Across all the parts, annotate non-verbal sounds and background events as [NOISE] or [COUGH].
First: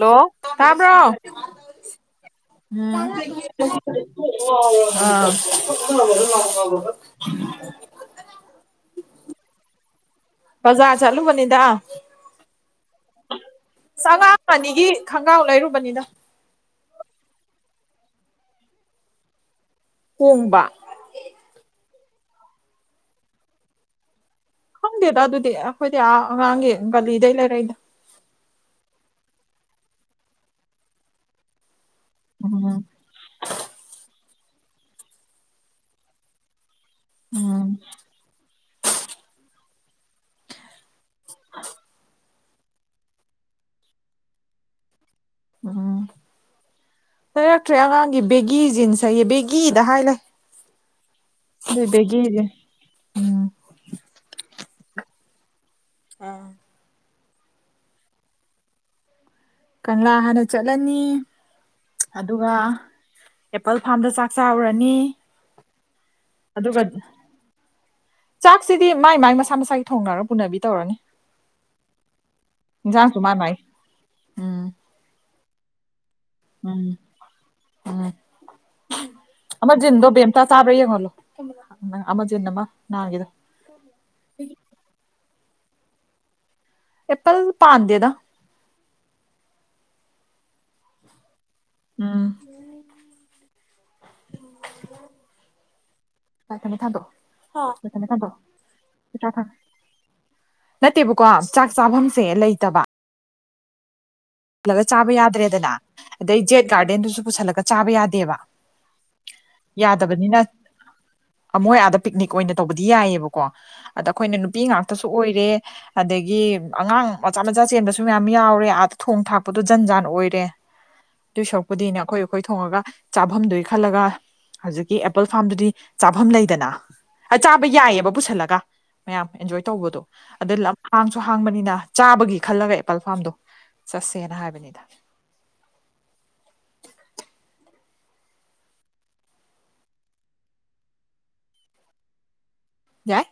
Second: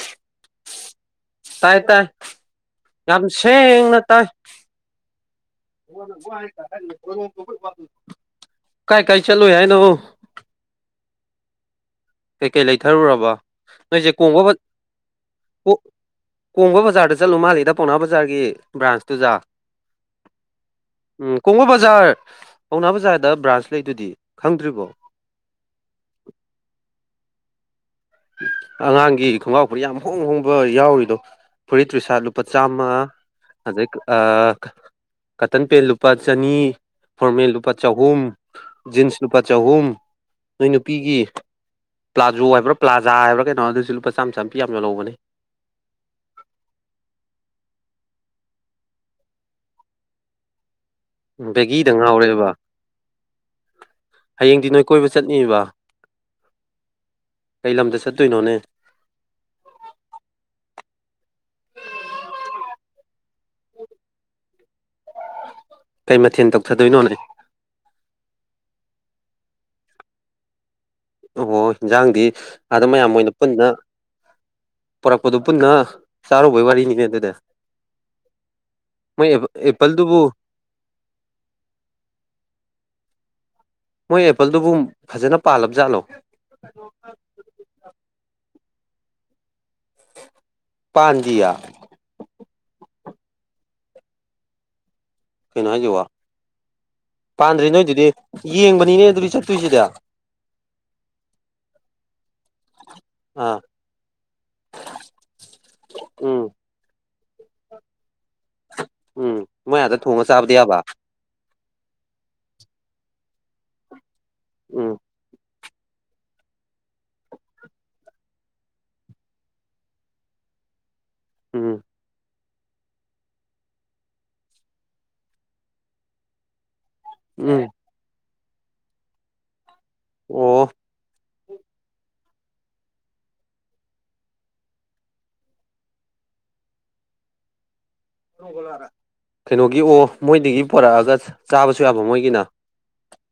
ꯂꯣ ꯇꯥꯕ꯭ꯔꯧ ꯇꯥꯏ ꯇꯥꯏ ꯌꯥꯝ ꯁꯦꯡꯅ ꯇꯥꯏ ꯑ ꯀꯥꯏ ꯀꯥꯏ ꯆꯠꯂꯨꯏ ꯍꯥꯏꯅꯣ ꯄꯖꯥꯔ ꯆꯂꯨꯕꯅꯤꯗ ꯀꯩꯀꯩ ꯂꯩꯊꯔꯨꯔꯕ ꯅꯣꯏꯖꯦ ꯀꯣꯡꯕ ꯑꯉꯥꯡ ꯕꯠ ꯑꯅꯤꯒꯤ ꯈꯣꯡꯒ꯭ꯔꯥꯎ ꯄꯣ ꯂꯩꯔꯨꯕꯅꯤꯗ ꯀꯣꯡꯕ ꯕꯖꯥꯔꯗ ꯆꯠꯂꯨ ꯃꯥꯜꯂꯤꯗ ꯄꯎꯅꯥ ꯕꯖꯥꯔꯒꯤ ꯕ꯭ꯔꯥꯟꯁꯇꯨꯖꯥ ꯀꯣꯡꯕ ꯎꯝ ꯀꯣꯡꯕ ꯕꯖꯥꯔ ꯄꯧꯅꯥ ꯕꯖꯥꯔꯗ ꯕ꯭ꯔꯥꯟꯁ ꯂꯩꯗꯨꯗꯤ ꯈꯪꯗ꯭ꯔꯤꯕꯣ ꯗꯦꯗ ꯑꯗꯨꯗꯤ ꯑꯈꯣꯏꯗꯤ ꯑꯥ ꯑꯉꯥꯡꯒꯤ ꯒꯥꯂꯤꯗꯩ ꯂꯩꯔꯛꯏꯗ ꯑꯉꯥꯡꯒꯤ ꯈꯣꯡꯒꯥꯎ ꯐꯨꯔꯤ ꯌꯥꯝ ꯍꯣꯡ ꯍꯣꯡꯕ ꯌꯥꯎꯔꯤꯗꯣ ꯐꯨꯔꯤꯠ ꯇ꯭ꯔꯤꯁꯥꯠ ꯂꯨꯄꯥ ꯎꯝ ꯆꯥꯝꯃ ꯑꯗꯩꯛ ꯑꯛ ꯀꯇꯟ ꯄꯦꯟ ꯂꯨꯄꯥ ꯆꯅꯤ ꯐꯣꯔꯃꯦꯜ ꯎꯝ ꯂꯨꯄꯥ ꯆꯍꯨꯝ ꯖꯤꯟꯁ ꯂꯨꯄꯥ ꯆꯍꯨꯝ ꯅꯣꯏ ꯅꯨꯄꯤꯒꯤ ꯄ꯭ꯂꯥꯖꯣ ꯍꯥꯏꯕ꯭ꯔꯞ ꯄ꯭ꯂꯥꯖ ꯍꯥꯏꯕ꯭ꯔ ꯀꯩꯅꯣ ꯑꯗꯨꯁꯨ ꯂꯨꯄꯥ ꯆꯥꯝ ꯆꯥꯝꯄꯤ ꯌꯥꯝ ꯌꯣꯜꯂꯧꯕꯅꯦ ꯍꯝꯍꯝ ꯂꯩꯔꯛꯇ꯭ꯔꯦ ꯑꯉꯥꯡꯒꯤ ꯕꯦꯒꯤ ꯖꯤꯟꯁ ꯍꯩꯌꯦ ꯕꯦꯒꯤꯗ ꯍꯥꯏ ꯂꯩ ꯑꯗꯨꯏ ꯕꯦꯒꯤꯗ ꯕꯦꯒꯤꯖꯦ ꯉꯥꯎꯔꯦꯕ ꯎꯝ ꯍꯌꯦꯡꯗꯤ ꯅꯣꯏ ꯀꯣꯏꯕ ꯆꯠꯅꯤꯕ ꯑꯥ ꯀꯩ ꯂꯝꯗ ꯆꯠꯇꯣꯏꯅꯣꯅꯦ ꯀꯪꯂꯥ ꯍꯥꯟꯅ ꯆꯠꯂꯅꯤ ꯑꯗꯨꯒ ꯑꯦꯄꯜ ꯐꯥꯝꯗ ꯆꯥꯛ ꯆꯥꯔꯨꯔꯅꯤ ꯀꯩ ꯃꯊꯦꯟ ꯑꯗꯨꯒ ꯇꯧꯊꯗꯣꯏꯅꯣꯅꯦ ꯆꯥꯛꯁꯤꯗꯤ ꯃꯥꯏ ꯃꯥꯏ ꯃꯁꯥ ꯃꯁꯥꯒꯤ ꯊꯣꯡꯅꯔ ꯄꯨꯅꯕꯤ ꯇꯧꯔꯅꯤ ꯑꯣ ꯏꯟꯖꯥꯡꯗꯤ ꯑꯥꯗ ꯃꯌꯥꯝ ꯏꯟꯖꯥꯡꯁꯨ ꯑꯣꯏꯅ ꯃꯥꯏ ꯃꯥꯏ ꯄꯨꯟꯅ ꯎꯝ ꯄꯨꯔꯛꯄꯗꯨ ꯄꯨꯟꯅ ꯆꯥꯔꯨꯕꯩ ꯎꯝ ꯋꯥꯔꯤꯅꯤꯅꯦ ꯑꯗꯨꯗ ꯎꯝ ꯃꯣꯏ ꯑꯃꯖꯤꯟꯗꯣ ꯑꯦꯄꯜꯗꯨꯕꯨ ꯕꯦꯝꯇꯥ ꯆꯥꯕ꯭ꯔꯥ ꯌꯦꯡꯍꯣꯜꯂꯣ ꯅꯪ ꯑꯃꯖꯖꯤꯟ ꯑꯃ ꯅꯍꯥꯟꯒꯤꯗꯣ ꯃꯣꯏ ꯑꯦꯄꯜꯗꯨꯕꯨ ꯐꯖꯅ ꯄꯥꯜꯂꯕ ꯖꯥꯠꯂꯣ ꯑꯦꯄꯜ ꯄꯥꯟꯗꯦꯗ ꯄꯥꯟꯗꯤꯌꯦ ꯎꯝ ꯀꯩꯅꯣ ꯍꯥꯏꯁꯤꯕꯣ ꯊꯝꯃꯦ ꯊꯥꯡꯗꯣꯛꯑꯣ ꯄꯥꯟꯗ꯭ꯔꯦ ꯅꯣꯏ ꯊꯝꯃꯦ ꯑꯗꯨꯗꯤ ꯌꯦꯡꯕꯅꯤꯅꯦ ꯑꯗꯨꯗꯤ ꯊꯥꯡꯗꯣꯛꯑꯣ ꯆꯠꯇꯣꯏꯁꯤꯗ ꯅꯠꯇꯦꯕꯀꯣ ꯆꯥꯛ ꯆꯥꯐꯝꯁꯦ ꯂꯩꯇꯕ ꯑꯥ ꯄꯨꯜꯂꯒ ꯆꯥꯕ ꯌꯥꯗ꯭ꯔꯦꯗꯅ ꯑꯗꯩ ꯎꯝ ꯖꯦꯠ ꯒꯥꯔꯗꯦꯟꯗꯨꯁꯨ ꯄꯨꯁꯤꯜꯂꯒ ꯆꯥꯕ ꯌꯥꯗꯦꯕ ꯎꯝ ꯃꯣꯏ ꯑꯥꯗ ꯊꯣꯡꯉ ꯌꯥꯗꯕꯅꯤꯅ ꯆꯥꯕꯗꯤ ꯌꯥꯕ ꯑꯃꯣꯏ ꯑꯥꯗ ꯄꯤꯛꯅꯤꯛ ꯑꯣꯏꯅ ꯇꯧꯕꯗꯤ ꯌꯥꯏꯌꯦꯕ ꯀꯣ ꯑꯗ ꯑꯩꯈꯣꯏꯅ ꯅꯨꯄꯤ ꯎꯝ ꯉꯥꯛꯇꯁꯨ ꯑꯣꯏꯔꯦ ꯑꯗꯒꯤ ꯑꯉꯥꯡ ꯃꯆꯥ ꯃꯆꯥ ꯆꯦꯟꯕꯁꯨ ꯃꯌꯥꯝ ꯌꯥꯎꯔꯦ ꯊꯣꯡ ꯊꯥꯛꯄꯗꯣ ꯖꯟ ꯖꯥꯟ ꯑꯣꯏꯔꯦ ꯑꯗꯨꯏ ꯎꯝ ꯁꯔꯨꯛꯄꯨꯗꯤꯅꯦ ꯑꯩꯈꯣꯏ ꯑꯩꯈꯣꯏ ꯊꯣꯡꯉꯒ ꯆꯥꯐꯝꯗꯨꯒꯤ ꯈꯜꯂꯒ ꯍꯧꯖꯤꯛꯀꯤ ꯑꯦꯄꯜ ꯐꯥꯔꯝꯗꯨꯗꯤ ꯆꯥꯐꯝ ꯂꯩꯗꯅ ꯎꯝ ꯆꯥꯕ ꯌꯥꯏꯌꯦꯕ ꯄꯨꯁꯜꯂꯒ ꯃꯌꯥꯝ ꯑꯦꯟꯖꯣꯏ ꯇꯧꯕꯗꯣ ꯑꯗ ꯑꯣ ꯂꯝ ꯍꯥꯡ ꯁꯨ ꯍꯥꯡꯕꯅꯤꯅ ꯆꯥꯕꯒꯤ ꯈꯜꯂꯒ ꯑꯦꯄꯜ ꯐꯥꯔꯝꯗꯣ ꯆꯠꯁꯦꯅ ꯍꯥꯏꯕꯅꯤꯗ ꯀꯩꯅꯣꯒꯤ ꯑꯣ ꯃꯣꯏꯗꯒꯤ ꯄꯨꯔꯛꯑꯒ ꯆꯥꯕꯁꯨ ꯌꯥꯕ ꯃꯣꯏꯒꯤꯅ ꯌꯥꯏ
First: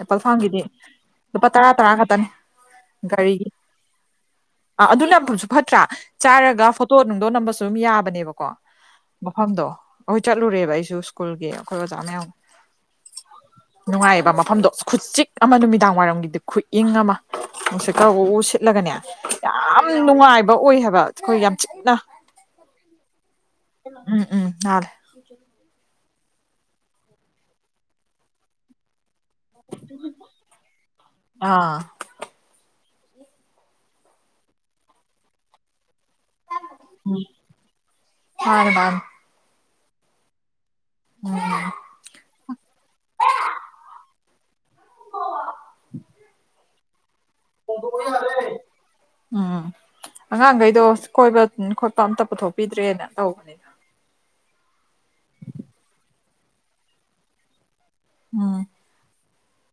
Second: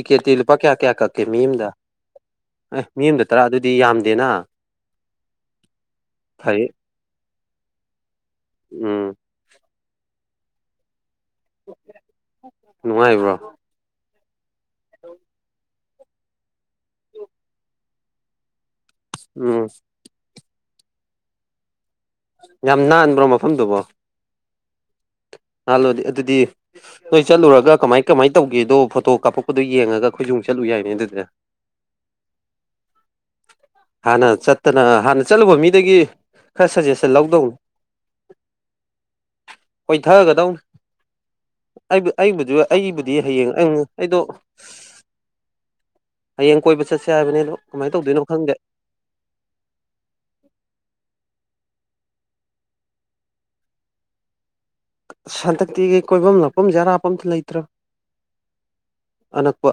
ꯑꯦꯄꯜ ꯂꯨꯄꯥ ꯐꯥꯒꯤꯗꯤ ꯀꯌꯥ ꯀꯌꯥ ꯀꯛꯀꯦ ꯃꯤ ꯂꯨꯄꯥ ꯑꯃꯗ ꯇꯔꯥ ꯇꯔꯥ ꯈꯛꯇꯅꯦ ꯑꯦ ꯃꯤ ꯑꯃꯗ ꯒꯥꯔꯤ ꯇꯔꯥ ꯑꯗꯨꯗꯤ ꯌꯥꯝꯗꯦꯅ ꯑ ꯑꯗꯨꯅꯁꯨ ꯐꯠꯇ꯭ꯔꯥ ꯆꯥꯔꯒ ꯐꯩ ꯏꯁꯇꯣꯠ ꯅꯨꯡꯗꯣꯠ ꯅꯝꯕꯁꯨ ꯑꯗꯨꯝ ꯌꯥꯕꯅꯦꯕꯀꯣ ꯎꯝ ꯃꯐꯝꯗꯣ ꯑꯩꯈꯣꯏ ꯆꯠꯂꯨꯔꯦꯕ ꯑꯩꯁꯨ ꯁ꯭ꯀꯨꯜꯒꯤ ꯑꯩꯈꯣꯏ ꯑꯣꯖꯥ ꯃꯌꯥꯝ ꯅꯨꯡꯉꯥꯏꯔꯤꯕ꯭ꯔꯣ ꯅꯨꯡꯉꯥꯏꯕ ꯃꯐꯝꯗꯣ ꯈꯨ ꯎꯆꯤꯛ ꯑꯃ ꯅꯨꯃꯤꯗꯥꯡ ꯋꯥꯏꯔꯝꯒꯤꯗꯤ ꯈꯨꯏꯪ ꯑꯃ ꯎꯁ ꯀꯥꯎꯕ ꯎ ꯁꯤꯠꯂꯒꯅꯦ ꯎꯝ ꯌꯥꯝ ꯅꯨꯡꯉꯥꯏꯕ ꯑꯣꯏꯌꯦꯕ ꯑꯩꯈꯣꯏ ꯌꯥꯝ ꯆꯤꯛꯅ ꯌꯥꯝ ꯅꯥꯟꯕ꯭ꯔꯣ ꯃꯐꯝꯗꯨꯕꯣ ꯎꯝ ꯎꯝ ꯅꯥꯜꯂꯦ ꯅꯍꯜꯂꯣꯗꯤ ꯑꯗꯨꯗꯤ ꯅꯣꯏ ꯆꯠꯂꯨꯔꯒ ꯀꯃꯥꯏ ꯀꯃꯥꯏꯅ ꯇꯧꯒꯦꯗꯣ ꯐꯣꯇꯣ ꯀꯥꯞꯄꯛ ꯑꯗꯨ ꯌꯦꯡꯉꯒ ꯑꯩꯈꯣꯏꯁꯨꯨꯡ ꯆꯠꯂꯨ ꯌꯥꯏꯅꯦ ꯑꯗꯨꯗꯤ ꯑꯥ ꯍꯥꯟꯅ ꯆꯠꯇꯅ ꯍꯥꯟꯅ ꯆꯠꯂꯨꯕ ꯃꯤꯗꯒꯤ ꯈꯔ ꯁꯖꯦꯁꯟ ꯂꯧꯗꯧꯅꯤ ꯃꯥꯅꯤ ꯃꯥꯅꯤ ꯊꯒꯗꯧꯅꯤ ꯑꯩꯕꯨ ꯑꯩꯕꯨꯗꯤ ꯑꯩꯕꯨꯗꯤ ꯍꯌꯦꯡ ꯑꯩ ꯑꯩꯗꯣ ꯍꯌꯦꯡ ꯀꯣꯏꯕ ꯆꯠꯁꯦ ꯍꯥꯏꯕꯅꯤꯅꯣ ꯀꯃꯥꯏꯅ ꯇꯧꯗꯣꯏꯅꯣ ꯈꯪꯗꯦ ꯎꯝ ꯑꯉꯥꯡꯈꯩꯗꯣ ꯀꯣꯏꯕ ꯈꯣꯠꯄ ꯑꯝꯇ ꯄꯨꯊꯣꯛꯄꯤꯗ꯭ꯔꯦꯅ ꯇꯧꯕꯅꯤꯅ ꯁꯟꯗꯛꯇꯤꯒꯤ ꯀꯣꯏꯐꯝ ꯂꯛꯐꯝꯁꯦ ꯑꯔꯥꯞꯄ ꯑꯝꯇ ꯂꯩꯇ꯭ꯔꯥ ꯎꯝ ꯑꯅꯛꯄ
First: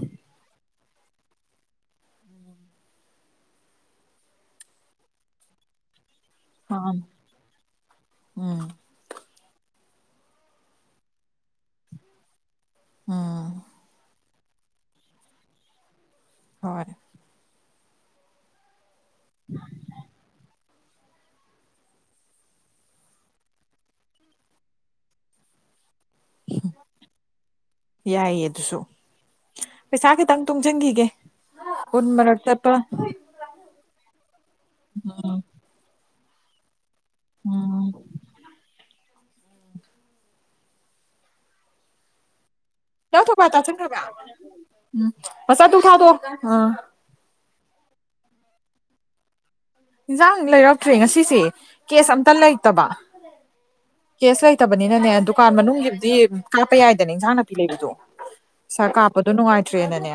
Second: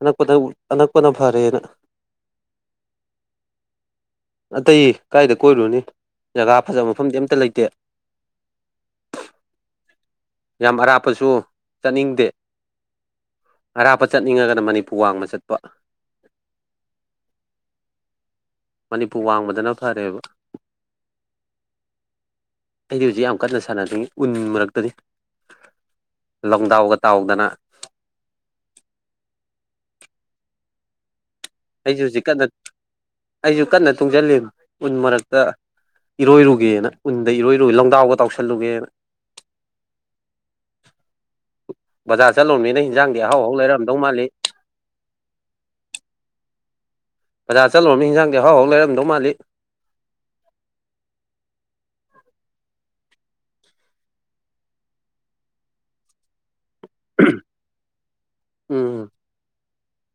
ꯑꯅꯛꯄꯗ ꯑꯅꯛꯄꯅ ꯐꯔꯦꯅ ꯑꯇꯩ ꯀꯥꯏꯗ ꯀꯣꯏꯔꯨꯅꯤ ꯖꯒꯥ ꯐꯖꯕ ꯃꯥꯅꯦ ꯃꯐꯝꯗꯤ ꯑꯝꯇ ꯂꯩꯇꯦ ꯎꯝ ꯌꯥꯝ ꯑꯔꯥꯞꯄꯁꯨ ꯆꯠꯅꯤꯡꯗꯦ ꯎꯝ ꯑꯔꯥꯞꯄ ꯆꯠꯅꯤꯡꯉꯒꯅ ꯃꯅꯤꯄꯨꯔ ꯋꯥꯡꯃ ꯆꯠꯄ ꯍꯣꯏ ꯃꯅꯤꯄꯨꯔ ꯋꯥꯡꯃꯗꯅ ꯐꯔꯦꯕ ꯑꯩꯗꯤ ꯍꯧꯖꯤꯛ ꯌꯥꯝ ꯀꯟꯅ ꯁꯥꯟꯅꯤꯡꯉꯤ ꯎꯟ ꯃꯔꯛꯇꯗꯤ ꯂꯣꯡꯗꯥꯎꯒ ꯇꯥꯎꯗꯅ ꯌꯥꯏꯌꯦ ꯑꯗꯨꯁꯨ ꯄꯩꯁꯥ ꯈꯤꯇꯪ ꯇꯨꯡꯁꯤꯟꯈꯤꯒꯦ ꯑꯩꯁꯨ ꯎꯟ ꯍꯧꯖꯤꯛ ꯃꯔꯛ ꯀꯟꯅ ꯆꯠꯄ ꯑꯩꯁꯨ ꯀꯟꯅ ꯇꯨꯡꯁꯤꯜꯂꯤ ꯎꯟ ꯃꯔꯛꯇ ꯏꯔꯣꯏꯔꯨꯒꯦꯅ ꯎꯟꯗ ꯏꯔꯣꯏꯔꯨꯏ ꯎꯝ ꯂꯣꯡꯗꯥꯎꯒ ꯇꯥꯎꯁꯜꯂꯨꯒꯦꯅ ꯕꯖꯔ ꯆꯠꯂꯨꯃꯤ ꯏꯟꯖꯥꯡꯗꯤ ꯑꯍꯥꯎ ꯑꯍꯧꯎ ꯂꯩꯔꯝꯗꯧ ꯃꯥꯜꯂꯤ ꯎꯝ ꯃꯆꯥ ꯙꯨꯛ ꯊꯥꯗꯣꯛ ꯑꯣ ꯕꯥꯔ ꯆꯠꯂꯨꯔꯃꯤ ꯍꯤꯡꯖꯥꯡꯗꯤ ꯑꯍꯧꯎ ꯂꯩꯔꯝꯗꯧ ꯃꯥꯜꯂꯤ ꯏꯟꯁꯥꯡ ꯂꯩꯔꯛꯇ꯭ꯔꯦ ꯉꯁꯤꯁꯦ ꯀꯦꯁ ꯑꯝꯇ ꯂꯩꯇꯕ ꯀꯦꯁ ꯂꯩꯇꯕꯅꯤꯅꯅꯦ ꯗꯨꯀꯥꯟ ꯃꯅꯨꯡꯒꯤꯗꯤ ꯀꯥꯞꯄ ꯌꯥꯏꯗꯅꯦ ꯏꯟꯁꯥꯡ ꯅꯥꯄꯤ ꯂꯩꯕꯗꯣ ꯄꯩꯁꯥ ꯎꯝ ꯀꯥꯞꯄꯗꯣ ꯅꯨꯡꯉꯥꯏꯇ꯭ꯔꯦꯅꯅꯦ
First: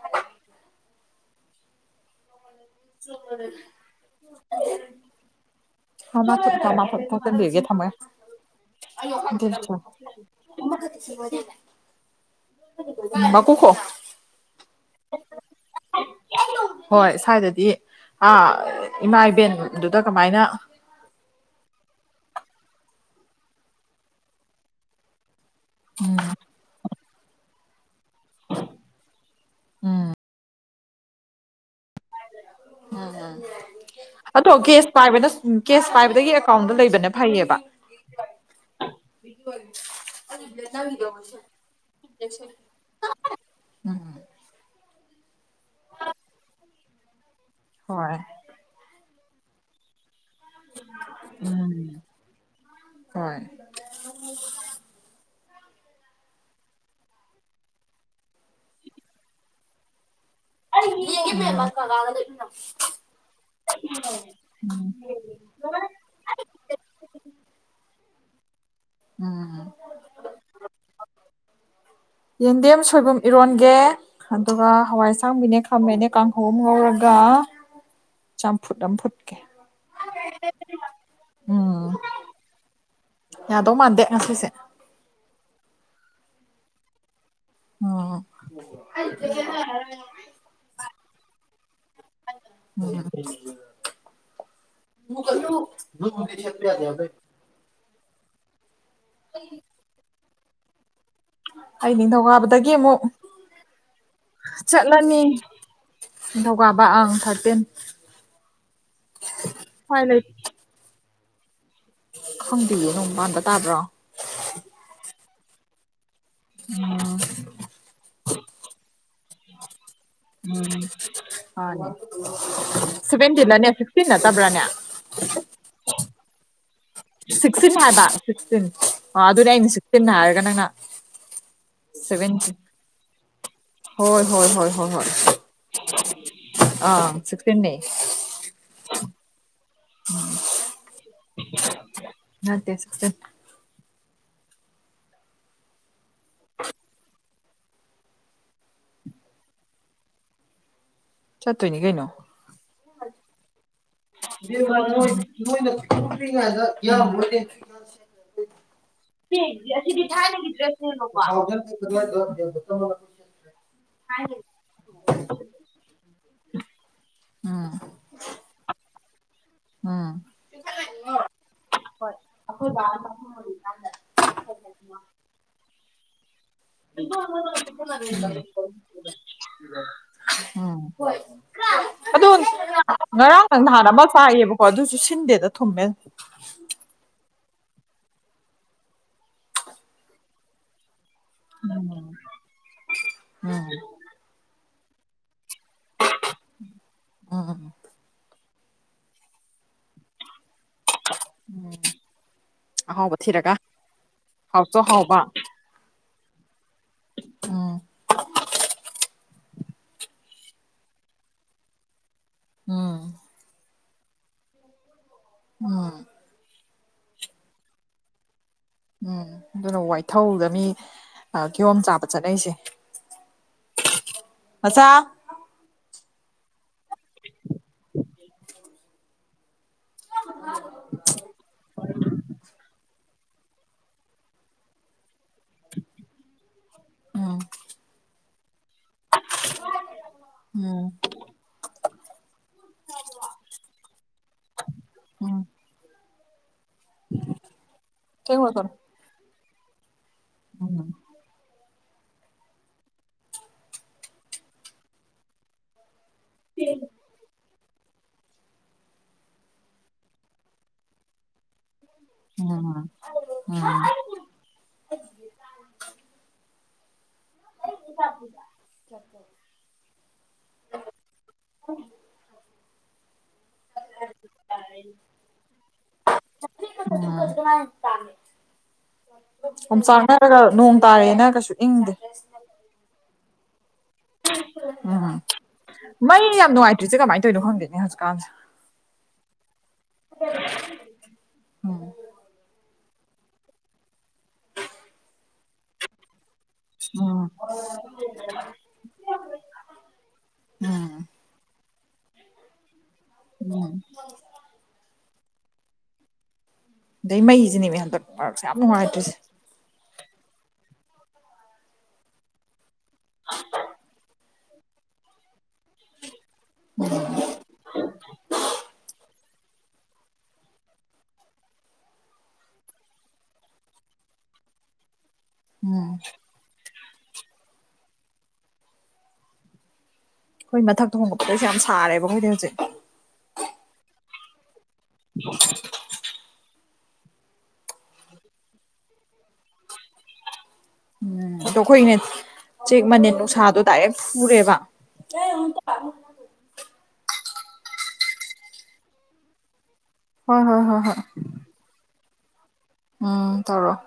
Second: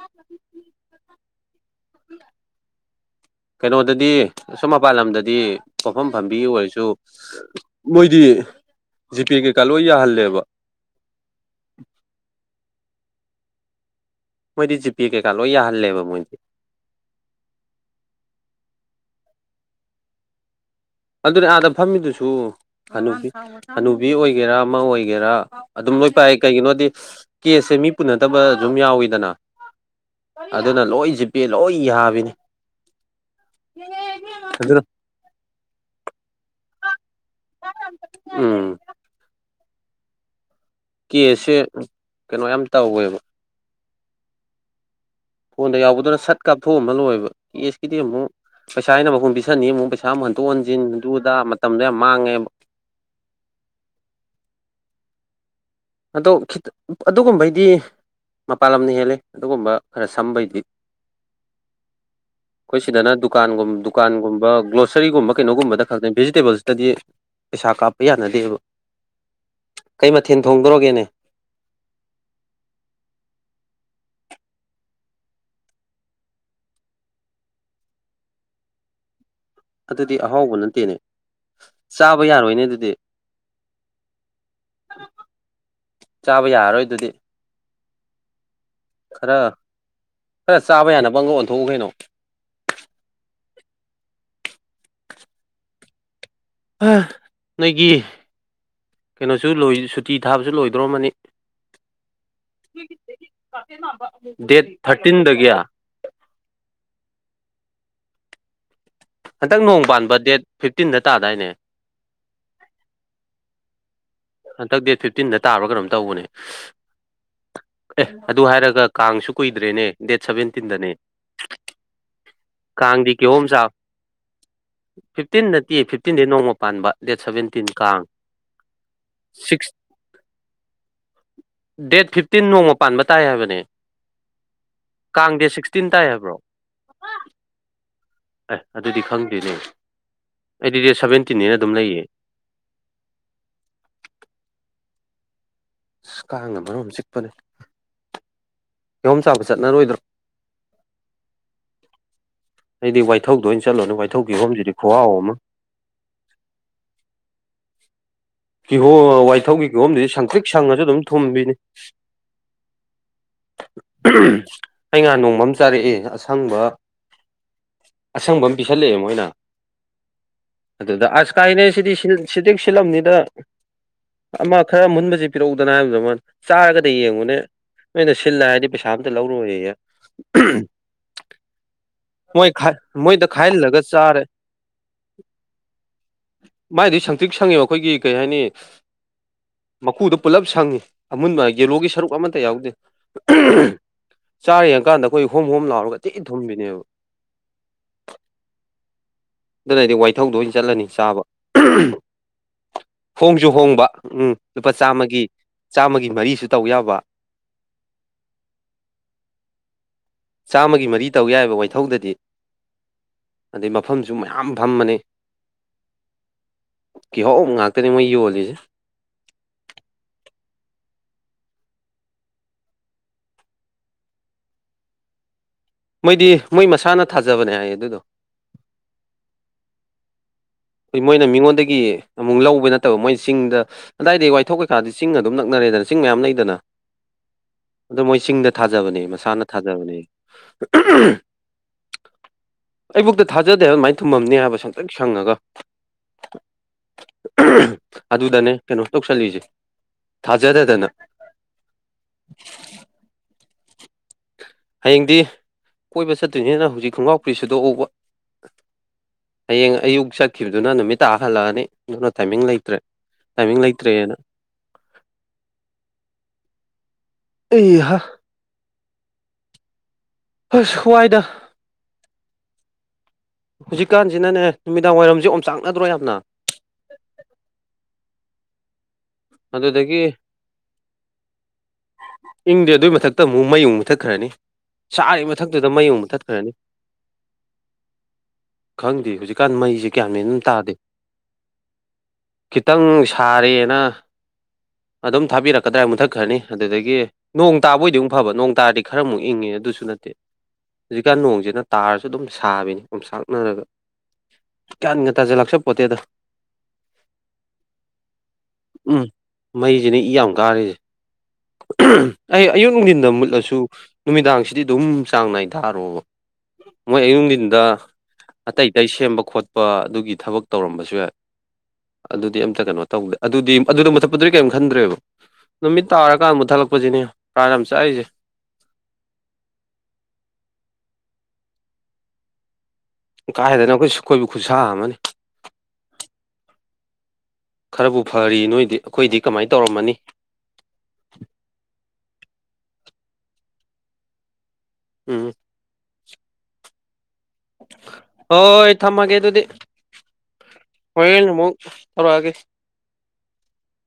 [INAUDIBLE] ꯀꯩꯅꯣꯗꯗꯤ ꯁꯨꯝ ꯃꯄꯥꯟ ꯂꯝꯗꯗꯤ ꯄꯣꯐꯝ ꯐꯝꯕꯤ ꯃꯥ ꯑꯣꯏꯔꯁꯨ ꯐꯣꯠꯆꯟꯕꯤꯔꯒꯦ ꯊꯝꯃꯒꯦ ꯃꯣꯏꯗꯤ ꯖꯤꯄꯦ ꯀꯩꯀꯥ ꯂꯣꯏ ꯌꯥꯍꯜꯂꯦꯕ ꯃꯀꯨ ꯈꯣꯛꯑꯣ ꯃꯣꯏꯗꯤ ꯖꯤꯄꯦ ꯀꯩꯀꯥ ꯂꯣꯏ ꯌꯥꯍꯜꯂꯦꯕ ꯃꯣꯏꯗꯤ ꯍꯣꯏ ꯁ꯭ꯋꯥꯏꯗꯗꯤ ꯏꯃꯥ ꯏꯕꯦꯟꯗꯨꯗ ꯀꯃꯥꯏꯅ ꯑꯗꯨꯅꯦ ꯑꯥꯗ ꯐꯝꯃꯤꯗꯨꯁꯨ ꯑꯅꯨꯕꯤ ꯑꯣꯏꯒꯦꯔꯥ ꯑꯃ ꯑꯣꯏꯒꯦꯔꯥ ꯑꯗꯨꯝ ꯂꯣꯏ ꯄꯥꯏ ꯀꯩꯒꯤꯅꯣꯗꯤ ꯀꯦꯁꯁꯦ ꯃꯤ ꯄꯨꯟꯅꯗꯕ ꯑꯗꯨꯝ ꯌꯥꯎꯋꯤꯗꯅ ꯑꯗꯨꯅ ꯂꯣꯏ ꯖꯤꯄꯦ ꯂꯣꯏ ꯌꯥꯕꯤꯅꯤ ꯎꯝ ꯎꯝ ꯑꯗꯣ ꯑꯗꯨꯅ ꯀꯦꯁ ꯄꯥꯏꯕꯅ ꯀꯦꯁ ꯄꯥꯏꯕꯗꯒꯤ ꯑꯦꯀꯥꯎꯟꯗ ꯂꯩꯕꯅꯦ ꯐꯩꯌꯦꯕꯥ ꯎꯝ ꯀꯦꯁꯁꯦ ꯀꯩꯅꯣ ꯌꯥꯝ ꯇꯧꯋꯦꯕ ꯎꯝ ꯐꯣꯟꯗ ꯌꯥꯎꯕꯗꯨꯅ ꯁꯠ ꯀꯥꯞꯊꯣꯛꯑꯝꯃ ꯂꯣꯏꯕ ꯀꯦꯁꯀꯤꯗꯤ ꯍꯣꯏ ꯑꯃꯨꯛ ꯄꯩꯁ ꯑꯩꯅꯥ ꯃꯄꯨꯝ ꯄꯤꯁꯟꯅꯤ ꯑꯃꯨꯛ ꯄꯩꯁꯥ ꯑꯃꯨꯛ ꯍꯟꯇꯣꯛ ꯍꯟꯖꯤꯟꯗꯨꯗ ꯃꯇꯝꯗꯣ ꯌꯥꯝ ꯃꯥꯡꯉꯦꯕ ꯍꯣꯏ ꯑꯗꯣ ꯈꯤ ꯑꯗꯨꯒꯨꯝꯕꯩꯗꯤ ꯃꯄꯥꯟ ꯂꯝꯅ ꯍꯦꯜꯂꯦ ꯑꯗꯨꯒꯨꯝꯕ ꯈꯔ ꯁꯝꯕꯩꯗꯤ ꯑꯩꯈꯣꯏ ꯁꯤꯗꯅ ꯗꯨꯀꯥꯟꯒꯨꯝ ꯗꯨꯀꯥꯟꯒꯨꯝꯕ ꯒ꯭ꯔꯣꯁꯔꯤꯒꯨꯝꯕ ꯀꯩꯅꯣꯒꯨꯝꯕꯗ ꯈꯛꯇ ꯚꯦꯖꯤꯇꯦꯕꯜꯁꯤꯗꯗꯤ ꯄꯩꯁꯥ ꯀꯥꯞꯄ ꯌꯥꯅꯗꯦꯕ ꯎꯝ ꯀꯩ ꯃꯊꯦꯜ ꯊꯣꯡꯗꯣꯔꯒꯦꯅꯦ ꯌꯦꯟꯗꯦꯝ ꯁꯣꯏꯕꯨꯝ ꯏꯔꯣꯟꯒꯦ ꯑꯗꯨꯒ ꯍꯋꯥꯏ ꯑꯁꯥꯡꯕꯤꯅꯦ ꯈꯃꯦꯟꯅꯦ ꯀꯥꯡꯍꯧ ꯑꯃ ꯉꯧꯔꯒꯥ ꯆꯝꯐꯨꯠ ꯑꯝꯐꯨꯠꯀꯦ ꯑꯗꯨꯗꯤ ꯑꯍꯥꯎꯕ ꯅꯠꯇꯦꯅꯦ ꯆꯥꯕ ꯌꯥꯔꯣꯏꯅꯦ ꯑꯗꯨꯗꯤ ꯌꯥꯗꯣ ꯃꯥꯥꯟꯗꯦ ꯉꯁꯤꯁꯦ ꯆꯥꯕ ꯌꯥꯔꯔꯣꯏ ꯑꯗꯨꯗꯤ ꯎꯝ ꯈꯔ ꯈꯔ ꯆꯥꯕ ꯌꯥꯅꯕ ꯑꯝꯒ ꯑꯣꯟꯊꯣꯛꯎ ꯀꯩꯅꯣ [UNINTELLIGIBLE] [INAUDIBLE] ꯅꯣꯏꯒꯤ ꯀꯩꯅꯣꯁꯨ ꯂꯣꯏ ꯁꯨꯇꯤ ꯊꯥꯕꯁꯨ ꯂꯣꯏꯗꯧꯔꯝꯃꯅꯤ ꯑꯩ ꯅꯤꯡꯊꯧꯀꯥꯕꯗꯒꯤ ꯑꯃꯨꯛ ꯗꯦꯠ ꯆꯠꯂꯅꯤ ꯊꯥꯔꯇꯤꯟꯗꯒꯤ ꯅꯤꯡꯊꯧꯀꯥꯕ ꯑꯪ ꯊꯥꯔꯇꯤꯟ ꯍꯟꯇꯛ ꯅꯣꯡ ꯁ꯭ꯋꯥꯏ ꯄꯥꯟꯕ ꯗꯦꯠ ꯐꯤꯞꯇꯤꯟꯗ ꯇꯥꯗꯥꯏꯅꯦ ꯈꯪꯕꯤꯌꯦ ꯅꯣꯡ ꯃꯥꯟꯕ ꯇꯥꯕ꯭ꯔꯣ ꯍꯟꯗꯛ ꯗꯦꯠ ꯐꯤꯞꯇꯤꯟꯗ ꯇꯥꯕ꯭ꯔ ꯀꯣꯝ ꯇꯧꯕꯅꯦ ꯎꯝ ꯑꯦ ꯑꯗꯨ ꯍꯥꯏꯔꯒ ꯀꯥꯡꯁꯨ ꯀꯨꯏꯗ꯭ꯔꯦꯅꯦ ꯗꯦꯠ ꯎꯝ ꯁꯚꯦꯟꯇꯤꯟꯗꯅꯦ ꯍꯅꯦ ꯀꯥꯡꯗꯤ ꯁꯚꯦꯟꯇꯤꯤꯟꯅꯦ ꯁꯤꯛꯁꯇꯤꯟ ꯅꯠꯇꯕ꯭ꯔꯥꯅꯦ ꯐꯤꯞꯇꯤꯟ ꯅꯠꯇꯤꯌꯦ ꯐꯤꯞꯇꯤꯟꯗꯤ ꯅꯣꯡꯃ ꯄꯥꯟꯕ ꯗꯦꯠ ꯁꯚꯦꯟꯇꯤꯟ ꯁꯤꯛꯁꯇꯤꯟ ꯀꯥꯡ ꯍꯥꯏꯕ ꯁꯤꯛꯁꯇꯤꯟ ꯑꯗꯨꯅꯦ ꯑꯩꯅ ꯁꯤꯛꯁ ꯁꯤꯛꯁꯇꯤꯟ ꯍꯥꯏꯔꯒ ꯅꯪꯅ ꯗꯦꯠ ꯐꯤꯞꯇꯤꯟ ꯁꯚꯦꯟꯇꯤꯟ ꯅꯣꯡꯃ ꯄꯥꯟꯕ ꯇꯥꯏ ꯍꯥꯏꯕꯅꯦ ꯍꯣꯏ ꯍꯣꯏ ꯍꯣꯏ ꯍꯣꯏ ꯍꯣꯏ ꯀꯥꯡ ꯗꯦꯠ ꯁꯤꯛꯁꯇꯤꯟ ꯇꯥꯏ ꯍꯥꯏꯕ꯭ꯔꯣ ꯑꯥ ꯁꯤꯛꯁꯇꯤꯟꯅꯦ ꯑꯥꯏ ꯑꯗꯨꯗꯤ ꯈꯪꯗꯦꯅꯦ ꯑꯩꯗꯤ ꯗꯦꯠ ꯁꯕꯦꯟꯇꯤꯟꯅꯦꯅ ꯑꯗꯨꯝ ꯂꯩꯌꯦ ꯅꯠꯇꯦ ꯁꯤꯛꯁꯇꯤꯟ ꯑꯁ ꯀꯥꯡꯅ ꯃꯔꯣꯟꯑꯝ ꯆꯤꯛꯄꯅꯦ ꯀꯤꯍꯣꯝ ꯆꯥꯕ ꯆꯠꯅꯔꯣꯏꯗ꯭ꯔꯣ ꯆꯠꯇꯣꯏꯅꯤ ꯀꯩꯅꯣ ꯑꯩꯗꯤ ꯋꯥꯏꯊꯧꯗ ꯑꯣꯏꯅ ꯆꯠꯂꯨꯅꯤ ꯋꯥꯏꯊꯧ ꯎꯝ ꯒꯤꯍꯣꯝꯗꯨꯗꯤ ꯈꯨꯍꯥꯎ ꯑꯃ [UNINTELLIGIBLE] [INAUDIBLE] ꯀꯤꯍꯣꯝ ꯊꯨꯝꯕꯤꯅꯤ [UNINTELLIGIBLE] ꯑꯩ ꯉꯥꯍꯥꯟ ꯅꯣꯡꯃ ꯑꯃ ꯆꯥꯔꯛꯑꯦ ꯑꯁꯪꯕ ꯑꯁꯪꯕ ꯑꯃ ꯄꯤꯁꯜꯂꯛꯑꯦ ꯃꯣꯏꯅ ꯎꯝ ꯑꯗꯨꯗ ꯑꯁ ꯀꯥꯏꯗꯩ ꯁꯤꯗꯤ ꯁꯤꯜ ꯁꯤꯟꯗꯤꯡ ꯁꯤꯜꯂꯝꯅꯤꯗ ꯑꯃ ꯈꯔ ꯑꯃꯨꯟꯕꯖꯤ ꯄꯤꯔꯛꯎꯗꯅ ꯍꯥꯏꯕꯗꯨꯗ ꯃꯣꯏꯅ ꯆꯥꯔꯒꯗꯤ ꯌꯦꯡꯉꯨꯅꯦ ꯅꯣꯏꯅ ꯁꯤꯜꯂꯦ ꯍꯥꯏꯔꯗꯤ ꯄꯩꯁꯥ ꯑꯝꯇ ꯂꯧꯔꯣꯏꯑꯌꯦ ꯎꯝ ꯑꯗꯣ ꯃꯣꯏꯗ ꯉꯔꯥꯡ ꯂ ꯈꯥꯏꯍꯜꯂꯒ ꯅꯍꯥꯟ ꯂ ꯑꯃ ꯆꯥꯔꯦ ꯆꯥꯏꯌꯦꯕꯀꯣ ꯑꯗꯨꯁꯨ ꯁꯤꯟꯗꯦꯗ ꯊꯨꯝꯃꯦ ꯃꯥꯏꯗꯤ ꯁꯪꯇ꯭ꯔꯤꯛ ꯁꯪꯉꯦꯕ ꯑꯩꯈꯣꯏꯒꯤ ꯀꯩ ꯍꯥꯏꯅꯤ ꯃꯀꯨꯗꯨ ꯄꯨꯜꯂꯞ ꯁꯪꯉꯤ ꯑꯃꯨꯟꯕ ꯌꯦꯂꯣꯒꯤ ꯁꯔꯨꯛ ꯑꯃꯠꯇ ꯌꯥꯎꯗꯦ ꯆꯥꯔ ꯌꯦꯡꯉꯀꯥꯟꯗ ꯑꯩꯈꯣꯏ ꯍꯣꯝ ꯍꯣꯝ ꯂꯥꯎꯔꯒ ꯊꯤ ꯊꯨꯝꯕꯤꯅꯦꯕ ꯎꯝ ꯑꯗꯨꯅ ꯑꯩꯗꯤ ꯋꯥꯏꯊꯧꯗ ꯑꯣꯏꯅ ꯆꯠꯂꯅꯤ ꯆꯥꯕ ꯑꯍꯥꯎꯕ ꯍꯣꯡꯖꯨ ꯊꯤꯔꯒ ꯍꯣꯡꯕ ꯎꯝ ꯂꯨꯄꯥ ꯍꯥꯎꯁꯨ ꯍꯥꯎꯕ ꯆꯥꯝꯃꯒꯤ ꯆꯥꯝꯃꯒꯤ ꯃꯔꯤꯁꯨ ꯇꯧ ꯌꯥꯕ ꯎꯝ ꯆꯥꯝꯃꯒꯤ ꯃꯔꯤ ꯇꯧ ꯌꯥꯏꯑꯦꯕ ꯋꯥꯏꯊꯧꯗꯗꯤ ꯎꯝ ꯑꯗꯩ ꯃꯐꯝꯁꯨ ꯃꯌꯥꯝ ꯐꯃꯅꯤ ꯎꯝ ꯀꯤꯍꯣꯝ ꯉꯥꯛꯇꯅꯤ ꯃꯣꯏ ꯌꯣꯜꯂꯤꯖꯦ ꯎꯝ ꯑꯗꯨꯅ ꯋꯥꯏꯊꯧꯗ ꯃꯤ ꯑ ꯀꯤꯌꯣꯝ ꯆꯥꯕ ꯆꯠꯅꯩꯁꯦ ꯃꯆꯥ ꯃꯣꯏꯗꯤ ꯃꯣꯏ ꯃꯁꯥꯅ ꯊꯥꯖꯕꯅꯦ ꯍꯥꯏꯌꯦ ꯑꯗꯨꯗꯣ [INAUDIBLE] ꯑꯩꯈꯣꯏ ꯃꯣꯏꯅ ꯃꯤꯉꯣꯟꯗꯒꯤ ꯑꯃꯨꯛ ꯂꯧꯕ ꯅꯠꯇꯕ ꯃꯣꯏꯅ ꯆꯤꯡꯗ ꯑꯗꯥꯏꯗꯤ ꯋꯥꯏꯊꯣꯛ ꯀꯩꯀꯥꯗꯤ ꯆꯤꯡ ꯑꯗꯨꯝ ꯅꯛꯅꯔꯦꯗꯅ ꯆꯤꯡ ꯃꯌꯥꯝ ꯂꯩꯗꯅ ꯎꯝ ꯑꯗꯣ ꯃꯣꯏ ꯆꯤꯡꯗ ꯊꯥꯖꯕꯅꯦ ꯃꯁꯥꯅ ꯊꯥꯖꯕꯅꯦ ꯎꯝ ꯑꯩꯕꯨꯛꯇ ꯊꯥꯖꯗꯦ ꯍꯥꯏꯕ ꯑꯗꯨꯃꯥꯏꯅ ꯊꯨꯝꯃꯝꯅꯤ ꯍꯥꯏꯕ ꯁꯟꯇ꯭ꯔꯤꯛ ꯁꯪꯉꯒ ꯎꯝ ꯑꯗꯨꯗꯅꯦ ꯊꯦꯡꯉꯨꯔꯛꯀꯅꯨ ꯀꯩꯅꯣ ꯇꯧꯁꯜꯂꯤꯁꯦ ꯎꯝ ꯊꯥꯖꯗꯗꯅ ꯍꯌꯦꯡꯗꯤ ꯀꯣꯏꯕ ꯆꯠꯇꯣꯏꯅꯤꯅ ꯍꯧꯖꯤꯛ ꯈꯣꯡꯒꯥꯎ ꯐꯨꯔꯤꯠ ꯁꯨꯗꯣꯛ ꯍꯧꯕ ꯍꯌꯦꯡ ꯑꯌꯨꯛ ꯆꯠꯈꯤꯕꯗꯨꯅ ꯅꯨꯃꯤꯠ ꯇꯥ ꯍꯜꯂꯛꯑꯅꯤ ꯑꯗꯨꯅ ꯇꯥꯏꯃꯤꯡ ꯂꯩꯇ꯭ꯔꯦ ꯎꯝ ꯎꯝ ꯇꯥꯏꯃꯤꯡ ꯂꯩꯇ꯭ꯔꯦꯅ ꯑꯩꯍꯥ [UNINTELLIGIBLE] ꯍꯁ ꯋꯥꯏꯗ ꯍꯨꯖꯤꯛꯀꯥꯟꯁꯤꯅꯅꯦ ꯅꯨꯃꯤꯗꯥꯡ ꯋꯥꯏꯔꯝꯖꯦ ꯑꯣꯝ ꯆꯥꯛꯅꯗ꯭ꯔꯣ ꯌꯥꯝꯅ ꯎꯝ [UNINTELLIGIBLE] ꯑꯗꯨꯗꯒꯤ ꯑꯣꯝꯆꯥꯛꯅꯔꯒꯥ ꯅꯣꯡ ꯇꯥꯌꯦꯅ ꯀꯩꯁꯨ ꯏꯪꯗꯦ ꯏꯪꯗꯦ ꯑꯗꯨꯏ ꯃꯊꯛꯇ ꯑꯃꯨꯛ ꯃꯩ ꯑꯃꯨꯛ ꯊꯠꯈ꯭ꯔꯅꯤ ꯎꯝ ꯁꯥꯔꯤꯕ ꯃꯊꯛꯇꯨꯗ ꯃꯩ ꯑꯃꯨꯛ ꯃꯨꯊꯠꯈ꯭ꯔꯅꯤ ꯌꯥꯝ ꯅꯨꯡꯉꯥꯏꯇ꯭ꯔꯤꯁꯦ ꯀꯃꯥꯏꯅ ꯇꯧꯔꯤꯅꯣ ꯈꯪꯗꯦꯅꯦ ꯍꯧꯖꯤꯛꯀꯥꯟꯁꯦ ꯈꯪꯗꯦ ꯍꯨꯖꯤꯛꯀꯥꯟ ꯃꯩꯖꯦ ꯒꯌꯥꯟ ꯃꯦꯟ ꯑꯝ ꯇꯥꯗꯦ ꯈꯤꯇꯪ ꯁꯥꯔꯦꯅ ꯑꯗꯨꯝ ꯊꯥꯕꯤꯔꯛꯀꯗ꯭ꯔꯥ ꯃꯨꯊꯠ ꯈ꯭ꯔꯅꯤ ꯑꯗꯨꯗꯒꯤ ꯎꯝ ꯅꯣꯡ ꯇꯥꯕꯣꯏꯗꯤ ꯑꯃꯨꯛ ꯐꯕ ꯅꯣꯡ ꯇꯥꯔꯗꯤ ꯈꯔꯃꯨꯛ ꯏꯪꯉꯦ ꯑꯗꯨꯁꯨ ꯅꯠꯇꯦ ꯍꯧꯖꯤꯛꯀꯥꯟ ꯅꯣꯡꯖꯤꯅ ꯇꯥꯔꯁꯨ ꯑꯗꯨꯝ ꯁꯥꯕꯤꯅꯤ ꯑꯣꯝꯁꯥꯛꯅꯔꯒ ꯎꯝ ꯒ꯭ꯌꯥꯟꯒ ꯇꯖꯥ ꯂꯥꯛꯆꯄꯣꯠꯇꯦꯗꯥ ꯑꯗꯩ ꯃꯩꯖꯤꯅꯦꯃꯦ ꯍꯟꯗꯛ ꯃꯔꯛꯁꯦ ꯌꯥꯝ ꯅꯨꯡꯉꯥꯏꯇ꯭ꯔꯤꯁꯦ ꯃꯩꯖꯤꯅꯤ ꯏ ꯌꯥꯝ ꯀꯥꯔꯤꯁꯦ [UNINTELLIGIBLE] ꯑꯩ ꯑꯌꯨꯛ ꯅꯨꯡꯊꯤꯟꯗ ꯃꯨꯠꯂꯁꯨ ꯅꯨꯃꯤꯗꯥꯡꯁꯤꯗꯤ ꯑꯗꯨꯝ ꯆꯥꯡ ꯅꯥꯏ ꯊꯥꯔꯣꯕ ꯃꯣꯏ ꯑꯌꯨꯛ ꯅꯨꯡꯗꯤꯟꯗ ꯑꯇꯩ ꯑꯇꯩ ꯁꯦꯝꯕ ꯈꯣꯠꯄ ꯑꯗꯨꯒꯤ ꯊꯕꯛ ꯇꯧꯔꯝꯕꯁꯨ ꯌꯥꯏ ꯑꯗꯨꯗꯤ ꯑꯝꯇ ꯀꯩꯅꯣ ꯇꯧꯗꯦ ꯑꯗꯨꯗꯤ ꯑꯗꯨꯗ ꯃꯨꯊꯠꯄꯗꯨꯗꯤ ꯀꯔꯤꯝ ꯈꯟꯗ꯭ꯔꯦꯕ ꯅꯨꯃꯤꯠ ꯇꯥꯔꯀꯥꯟ ꯃꯨꯠꯊꯠꯂꯛꯄꯖꯤꯅꯦ ꯄꯔꯥꯟ ꯌꯥꯝ ꯆꯥꯛꯏꯖꯦ ꯑꯩꯈꯣꯏ ꯃꯊꯛ ꯊꯣꯡꯕꯄꯗꯩꯁꯦ ꯌꯥꯝ ꯁꯥꯔꯦꯕ ꯑꯩꯈꯣꯏꯗꯤ ꯍꯧꯖꯤꯛ ꯀꯥꯏꯗꯩꯅꯣ ꯎꯁ ꯑꯩꯈꯣꯏꯐꯧ ꯈꯨꯠꯁꯥ ꯑꯃꯅꯤ [UNINTELLIGIBLE] ꯈꯔꯕꯨ ꯐꯔꯤ ꯅꯣꯏꯗꯤ ꯑꯩꯈꯣꯏꯗꯤ ꯀꯃꯥꯏ ꯇꯧꯔꯝꯃꯅꯤ ꯎꯝ ꯑꯗꯣ ꯑꯩꯈꯣꯏꯅꯥ ꯆꯦꯛ ꯃꯅꯤꯟ ꯅꯨꯡꯁꯥꯗꯣ ꯗꯥꯏꯔꯦꯛ ꯐꯨꯔꯦꯕ [UNINTELLIGIBLE] ꯎꯝ [UNINTELLIGIBLE] ꯍꯣꯏ ꯊꯝꯃꯒꯦ ꯑꯗꯨꯗꯤ ꯍꯣꯏ ꯍꯣꯏ ꯍꯣꯏ ꯍꯣꯏ ꯍꯣꯔꯦꯟ ꯑꯃꯨꯛ ꯇꯧꯔꯛꯑꯒꯦ ꯎꯝ ꯇꯧꯔꯣ